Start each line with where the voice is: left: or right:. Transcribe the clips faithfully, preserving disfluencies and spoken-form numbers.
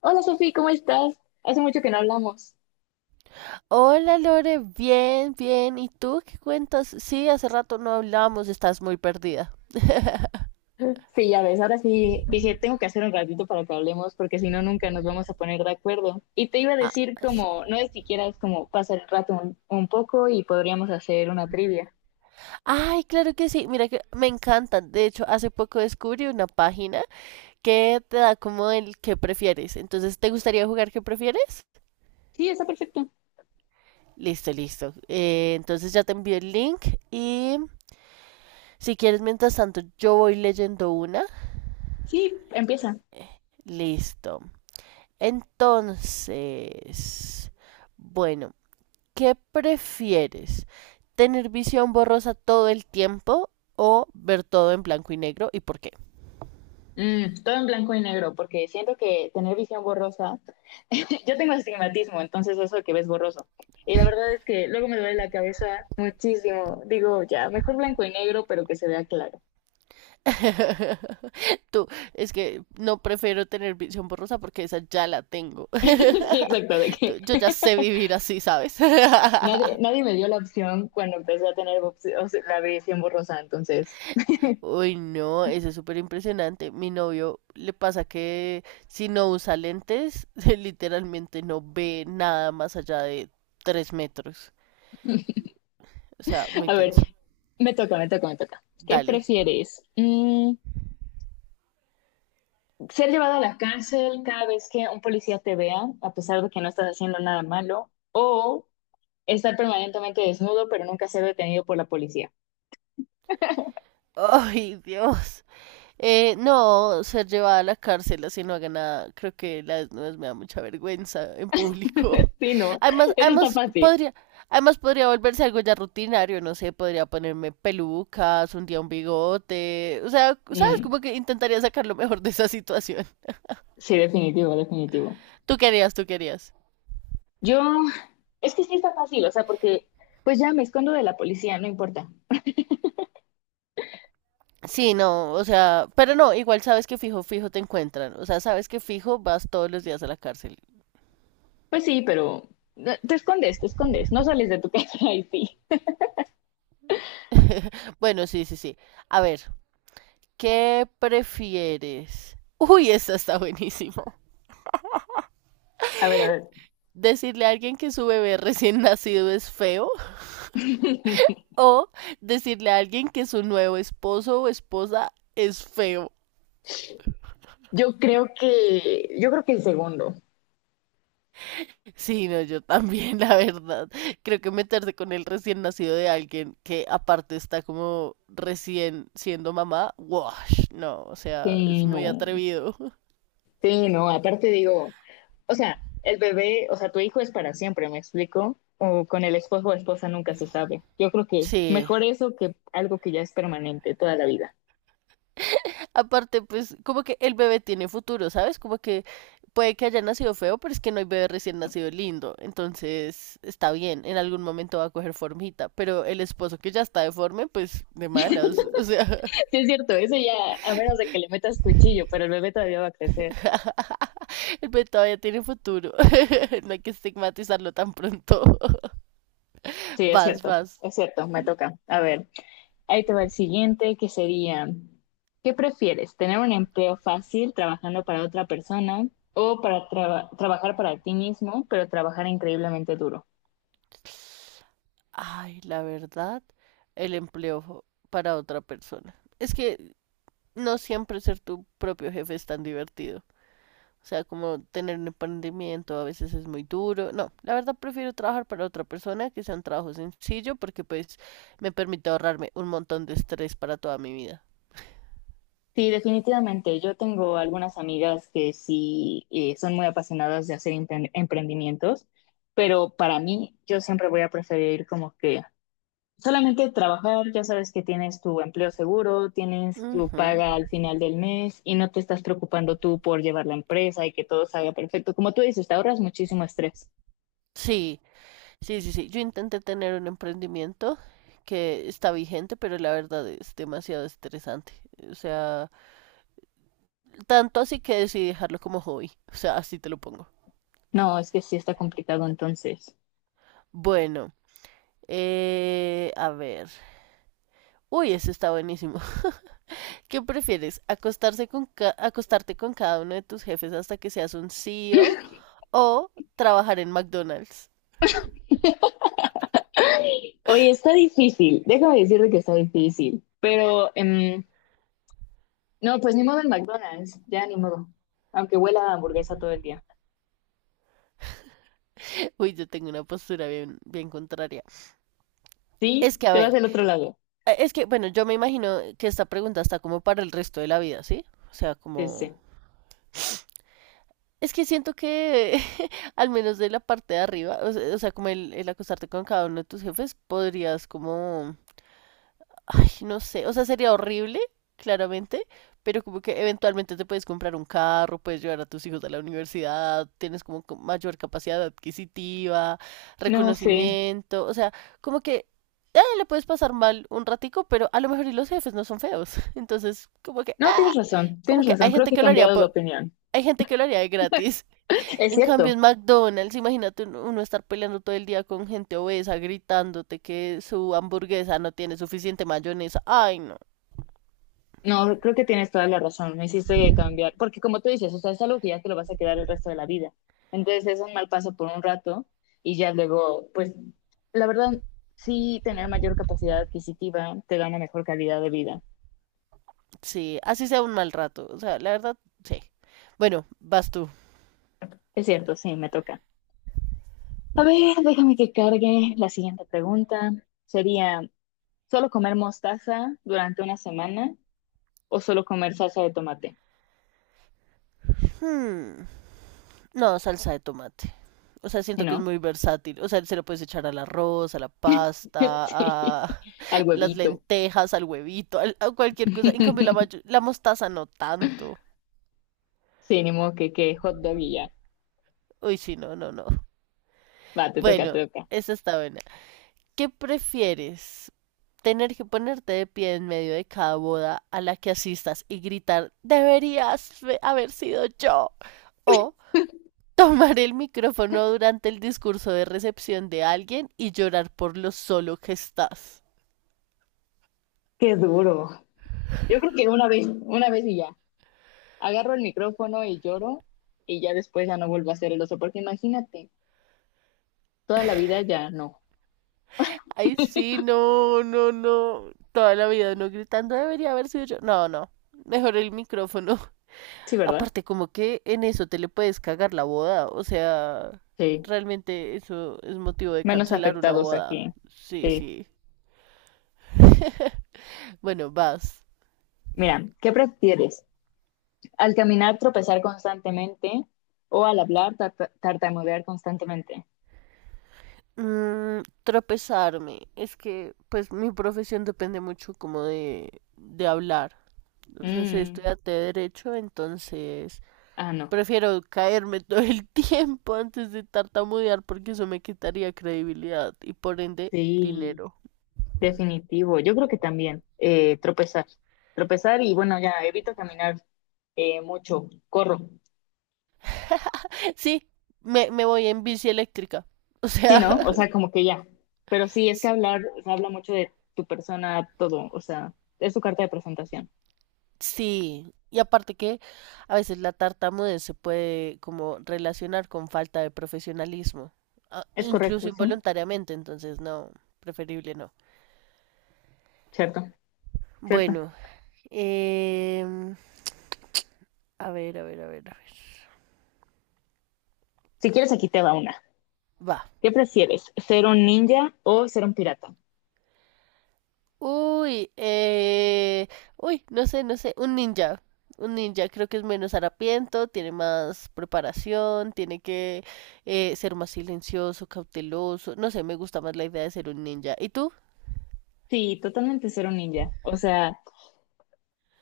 left: Hola Sofi, ¿cómo estás? Hace mucho que no hablamos.
right: Hola Lore, bien, bien. ¿Y tú qué cuentas? Sí, hace rato no hablamos. Estás muy perdida.
left: Sí, ya ves, ahora sí dije, tengo que hacer un ratito para que hablemos porque si no, nunca nos vamos a poner de acuerdo. Y te iba a
right: Ah,
left: decir
right: sí.
left: como, no es si quieras como pasar el rato un, un poco y podríamos hacer una trivia.
right: Ay, claro que sí. Mira que me encantan. De hecho, hace poco descubrí una página que te da como el que prefieres. Entonces, ¿te gustaría jugar qué prefieres?
left: Sí, está perfecto.
right: Listo, listo. Eh, entonces ya te envío el link y si quieres, mientras tanto, yo voy leyendo una.
left: Sí, empieza.
right: Listo. Entonces, bueno. ¿Qué prefieres? ¿Tener visión borrosa todo el tiempo o ver todo en blanco y negro y por qué?
left: Mm, todo en blanco y negro porque siento que tener visión borrosa, yo tengo astigmatismo, entonces eso que ves borroso. Y la verdad es que luego me duele la cabeza muchísimo. Digo, ya, mejor blanco y negro, pero que se vea claro.
right: Tú, es que no prefiero tener visión borrosa porque esa ya la tengo.
left: Sí, exacto, de que
right: Yo ya sé vivir así, ¿sabes?
left: nadie, nadie me dio la opción cuando empecé a tener opci- o sea, la visión borrosa, entonces,
right: Uy, no, eso es súper impresionante. Mi novio le pasa que si no usa lentes, literalmente no ve nada más allá de tres metros. O sea, muy
left: a ver,
right: tenso.
left: me toca, me toca, me toca. ¿Qué
right: Dale.
left: prefieres? Mm, ¿ser llevado a la cárcel cada vez que un policía te vea, a pesar de que no estás haciendo nada malo? ¿O estar permanentemente desnudo, pero nunca ser detenido por la policía?
right: Ay, Dios. Eh, no, ser llevada a la cárcel así no haga nada. Creo que la desnudez me da mucha vergüenza en público.
left: Sí, no,
right: Además,
left: eso está
right: además
left: fácil.
right: podría, además podría volverse algo ya rutinario, no sé, podría ponerme pelucas, un día un bigote. O sea, sabes,
left: Mm,
right: como que intentaría sacar lo mejor de esa situación.
left: sí, definitivo, definitivo.
right: Tú querías, tú querías.
left: Yo, es que sí está fácil, o sea, porque pues ya me escondo de la policía, no importa.
right: Sí, no, o sea, pero no, igual sabes que fijo, fijo te encuentran. O sea, sabes que fijo vas todos los días a la cárcel.
left: Pues sí, pero eh, te escondes, te escondes, no sales de tu casa y sí.
right: Bueno, sí, sí, sí. A ver, ¿qué prefieres? Uy, esta está buenísima.
left: A ver, a ver.
right: ¿Decirle a alguien que su bebé recién nacido es feo? ¿O decirle a alguien que su nuevo esposo o esposa es feo?
left: Yo creo que, yo creo que el segundo.
right: Sí, no, yo también, la verdad. Creo que meterse con el recién nacido de alguien que aparte está como recién siendo mamá, wash, no, o sea, es
left: Sí,
right: muy
left: no.
right: atrevido.
left: Sí, no. Aparte digo, o sea, el bebé, o sea, tu hijo es para siempre, ¿me explico? O con el esposo o esposa nunca se sabe. Yo creo que
right: Sí,
left: mejor eso que algo que ya es permanente toda la vida.
right: aparte, pues, como que el bebé tiene futuro, ¿sabes? Como que puede que haya nacido feo, pero es que no hay bebé recién nacido lindo. Entonces, está bien, en algún momento va a coger formita. Pero el esposo que ya está deforme, pues, de malas. O sea,
left: Sí, es cierto, eso ya, a menos de que le metas cuchillo, pero el bebé todavía va a crecer.
right: el bebé todavía tiene futuro. No hay que estigmatizarlo tan pronto.
left: Sí, es
right: Vas,
left: cierto,
right: vas.
left: es cierto, me toca. A ver, ahí te va el siguiente, que sería, ¿qué prefieres? ¿Tener un empleo fácil trabajando para otra persona o para traba- trabajar para ti mismo, pero trabajar increíblemente duro?
right: Ay, la verdad, el empleo para otra persona. Es que no siempre ser tu propio jefe es tan divertido. O sea, como tener un emprendimiento a veces es muy duro. No, la verdad prefiero trabajar para otra persona que sea un trabajo sencillo porque pues me permite ahorrarme un montón de estrés para toda mi vida.
left: Sí, definitivamente. Yo tengo algunas amigas que sí eh, son muy apasionadas de hacer empre- emprendimientos, pero para mí yo siempre voy a preferir como que solamente trabajar, ya sabes que tienes tu empleo seguro, tienes tu
right: Ujú.
left: paga al final del mes y no te estás preocupando tú por llevar la empresa y que todo salga perfecto. Como tú dices, te ahorras muchísimo estrés.
right: Sí, sí, sí, sí. Yo intenté tener un emprendimiento que está vigente, pero la verdad es demasiado estresante. O sea, tanto así que decidí dejarlo como hobby. O sea, así te lo pongo.
left: No, es que sí está complicado entonces.
right: Bueno, eh, a ver. Uy, ese está buenísimo. ¿Qué prefieres? ¿Acostarse con ca- ¿Acostarte con cada uno de tus jefes hasta que seas un CEO o o trabajar en McDonald's?
left: ¡Ay! Oye, está difícil. Déjame decirte que está difícil. Pero em, no, pues ni modo en McDonald's, ya ni modo. Aunque huela a hamburguesa todo el día.
right: Uy, yo tengo una postura bien, bien contraria.
left: Sí,
right: Es que, a
left: te vas
right: ver,
left: del otro lado.
right: eh, es que, bueno, yo me imagino que esta pregunta está como para el resto de la vida, ¿sí? O sea,
left: Sí,
right: como...
left: sí.
right: Es que siento que, al menos de la parte de arriba, o se- o sea, como el, el acostarte con cada uno de tus jefes, podrías como ay, no sé, o sea, sería horrible, claramente, pero como que eventualmente te puedes comprar un carro, puedes llevar a tus hijos a la universidad, tienes como co- mayor capacidad adquisitiva,
left: No sé.
right: reconocimiento, o sea, como que ah, le puedes pasar mal un ratico, pero a lo mejor y los jefes no son feos. Entonces, como que,
left: No,
right: ah,
left: tienes razón,
right: como
left: tienes
right: que
left: razón.
right: hay
left: Creo
right: gente
left: que he
right: que lo haría
left: cambiado de
right: por,
left: opinión.
right: hay gente que lo haría de gratis.
left: Es
right: En cambio,
left: cierto.
right: en McDonald's, imagínate uno uno estar peleando todo el día con gente obesa, gritándote que su hamburguesa no tiene suficiente mayonesa. Ay, no.
left: No, creo que tienes toda la razón, me hiciste cambiar, porque como tú dices, o sea, es algo que ya te lo vas a quedar el resto de la vida. Entonces es un mal paso por un rato y ya luego, pues, la verdad, sí, tener mayor capacidad adquisitiva te da una mejor calidad de vida.
right: Sí, así sea un mal rato. O sea, la verdad, sí. Bueno, vas tú.
left: Es cierto, sí, me toca. A ver, déjame que cargue la siguiente pregunta. Sería, ¿solo comer mostaza durante una semana o solo comer salsa de tomate?
right: Hmm, no, salsa de tomate. O sea,
left: Si
right: siento que es
left: no,
right: muy versátil. O sea, se lo puedes echar al arroz, a la pasta,
left: sí,
right: a
left: al
right: las
left: huevito.
right: lentejas, al huevito, al- a cualquier cosa. En cambio, la, mayo- la mostaza no tanto.
left: Sí, ni modo que, que hot dog y ya.
right: Uy, sí, no, no, no.
left: Va, te toca,
right: Bueno,
left: te toca.
right: esa está buena. ¿Qué prefieres? ¿Tener que ponerte de pie en medio de cada boda a la que asistas y gritar, deberías haber sido yo? ¿O tomar el micrófono durante el discurso de recepción de alguien y llorar por lo solo que estás?
left: Qué duro. Yo creo que una vez, una vez y ya. Agarro el micrófono y lloro y ya después ya no vuelvo a ser el oso, porque imagínate, toda la vida ya no.
right: Ay, sí, no, no, no. Toda la vida no gritando, debería haber sido yo. No, no. Mejor el micrófono.
left: Sí, ¿verdad?
right: Aparte, como que en eso te le puedes cagar la boda. O sea,
left: Sí.
right: realmente eso es motivo de
left: Menos
right: cancelar una
left: afectados
right: boda.
left: aquí.
right: Sí,
left: Sí.
right: sí. Bueno, vas.
left: Mira, ¿qué prefieres? ¿Al caminar tropezar constantemente o al hablar tarta- tartamudear constantemente?
right: Mm, tropezarme. Es que, pues, mi profesión depende mucho como de, de hablar. O sea, soy
left: Mm,
right: estudiante de derecho, entonces
left: ah, no.
right: prefiero caerme todo el tiempo antes de tartamudear porque eso me quitaría credibilidad y por ende
left: Sí,
right: dinero.
left: definitivo. Yo creo que también eh, tropezar. Tropezar y bueno, ya evito caminar eh, mucho, corro.
right: Sí, me, me voy en bici eléctrica. O
left: Sí, ¿no?
right: sea,
left: O sea, como que ya. Pero sí, es que
right: sí,
left: hablar, o sea, habla mucho de tu persona, todo. O sea, es tu carta de presentación.
right: sí, y aparte que a veces la tartamudez se puede como relacionar con falta de profesionalismo, a-
left: Es
right: incluso
left: correcto, sí.
right: involuntariamente, entonces no, preferible no.
left: Cierto, cierto.
right: Bueno, em, a ver, a ver, a ver, a ver.
left: Si quieres, aquí te va una.
right: Va.
left: ¿Qué prefieres? ¿Ser un ninja o ser un pirata?
right: Uy, eh, uy, no sé, no sé, un ninja. Un ninja creo que es menos harapiento, tiene más preparación, tiene que eh, ser más silencioso, cauteloso. No sé, me gusta más la idea de ser un ninja. ¿Y tú?
left: Sí, totalmente ser un ninja. O sea,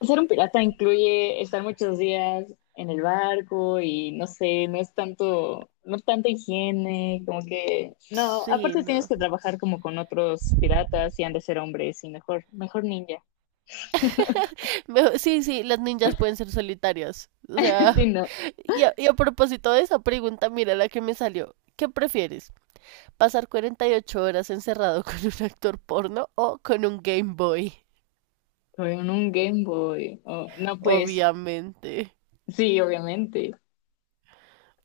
left: ser un pirata incluye estar muchos días en el barco y no sé, no es tanto, no tanta higiene, como que, no,
right: Sí,
left: aparte tienes
right: no.
left: que trabajar como con otros piratas y han de ser hombres y mejor, mejor ninja,
right: Me- Sí, sí, las ninjas pueden ser solitarias. O
left: sí,
right: sea,
left: no,
right: y a, y a propósito de esa pregunta, mira la que me salió. ¿Qué prefieres? ¿Pasar cuarenta y ocho horas encerrado con un actor porno o con un Game Boy?
left: o un Game Boy, o- no, pues,
right: Obviamente.
left: sí, obviamente,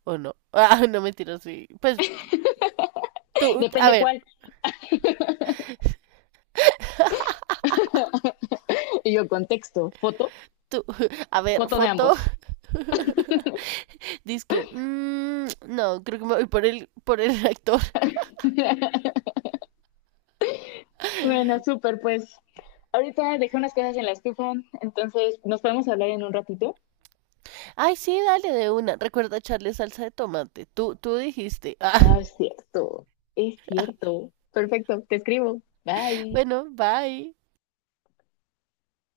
right: ¿O no? Ah, no mentira, sí. Pues tú, a
left: depende
right: ver,
left: cuál, y yo contexto, foto,
right: tú, a ver,
left: foto de
right: foto.
left: ambos.
right: Dice que, mm, no, creo que me voy por el, por el actor.
left: Bueno, súper, pues, ahorita dejé unas cosas en la estufa, entonces, ¿nos podemos hablar en un ratito?
right: Ay, sí, dale de una. Recuerda echarle salsa de tomate. Tú, tú dijiste.
left: Ah, es cierto, es cierto. Perfecto, te escribo. Bye.
right: Bueno, bye.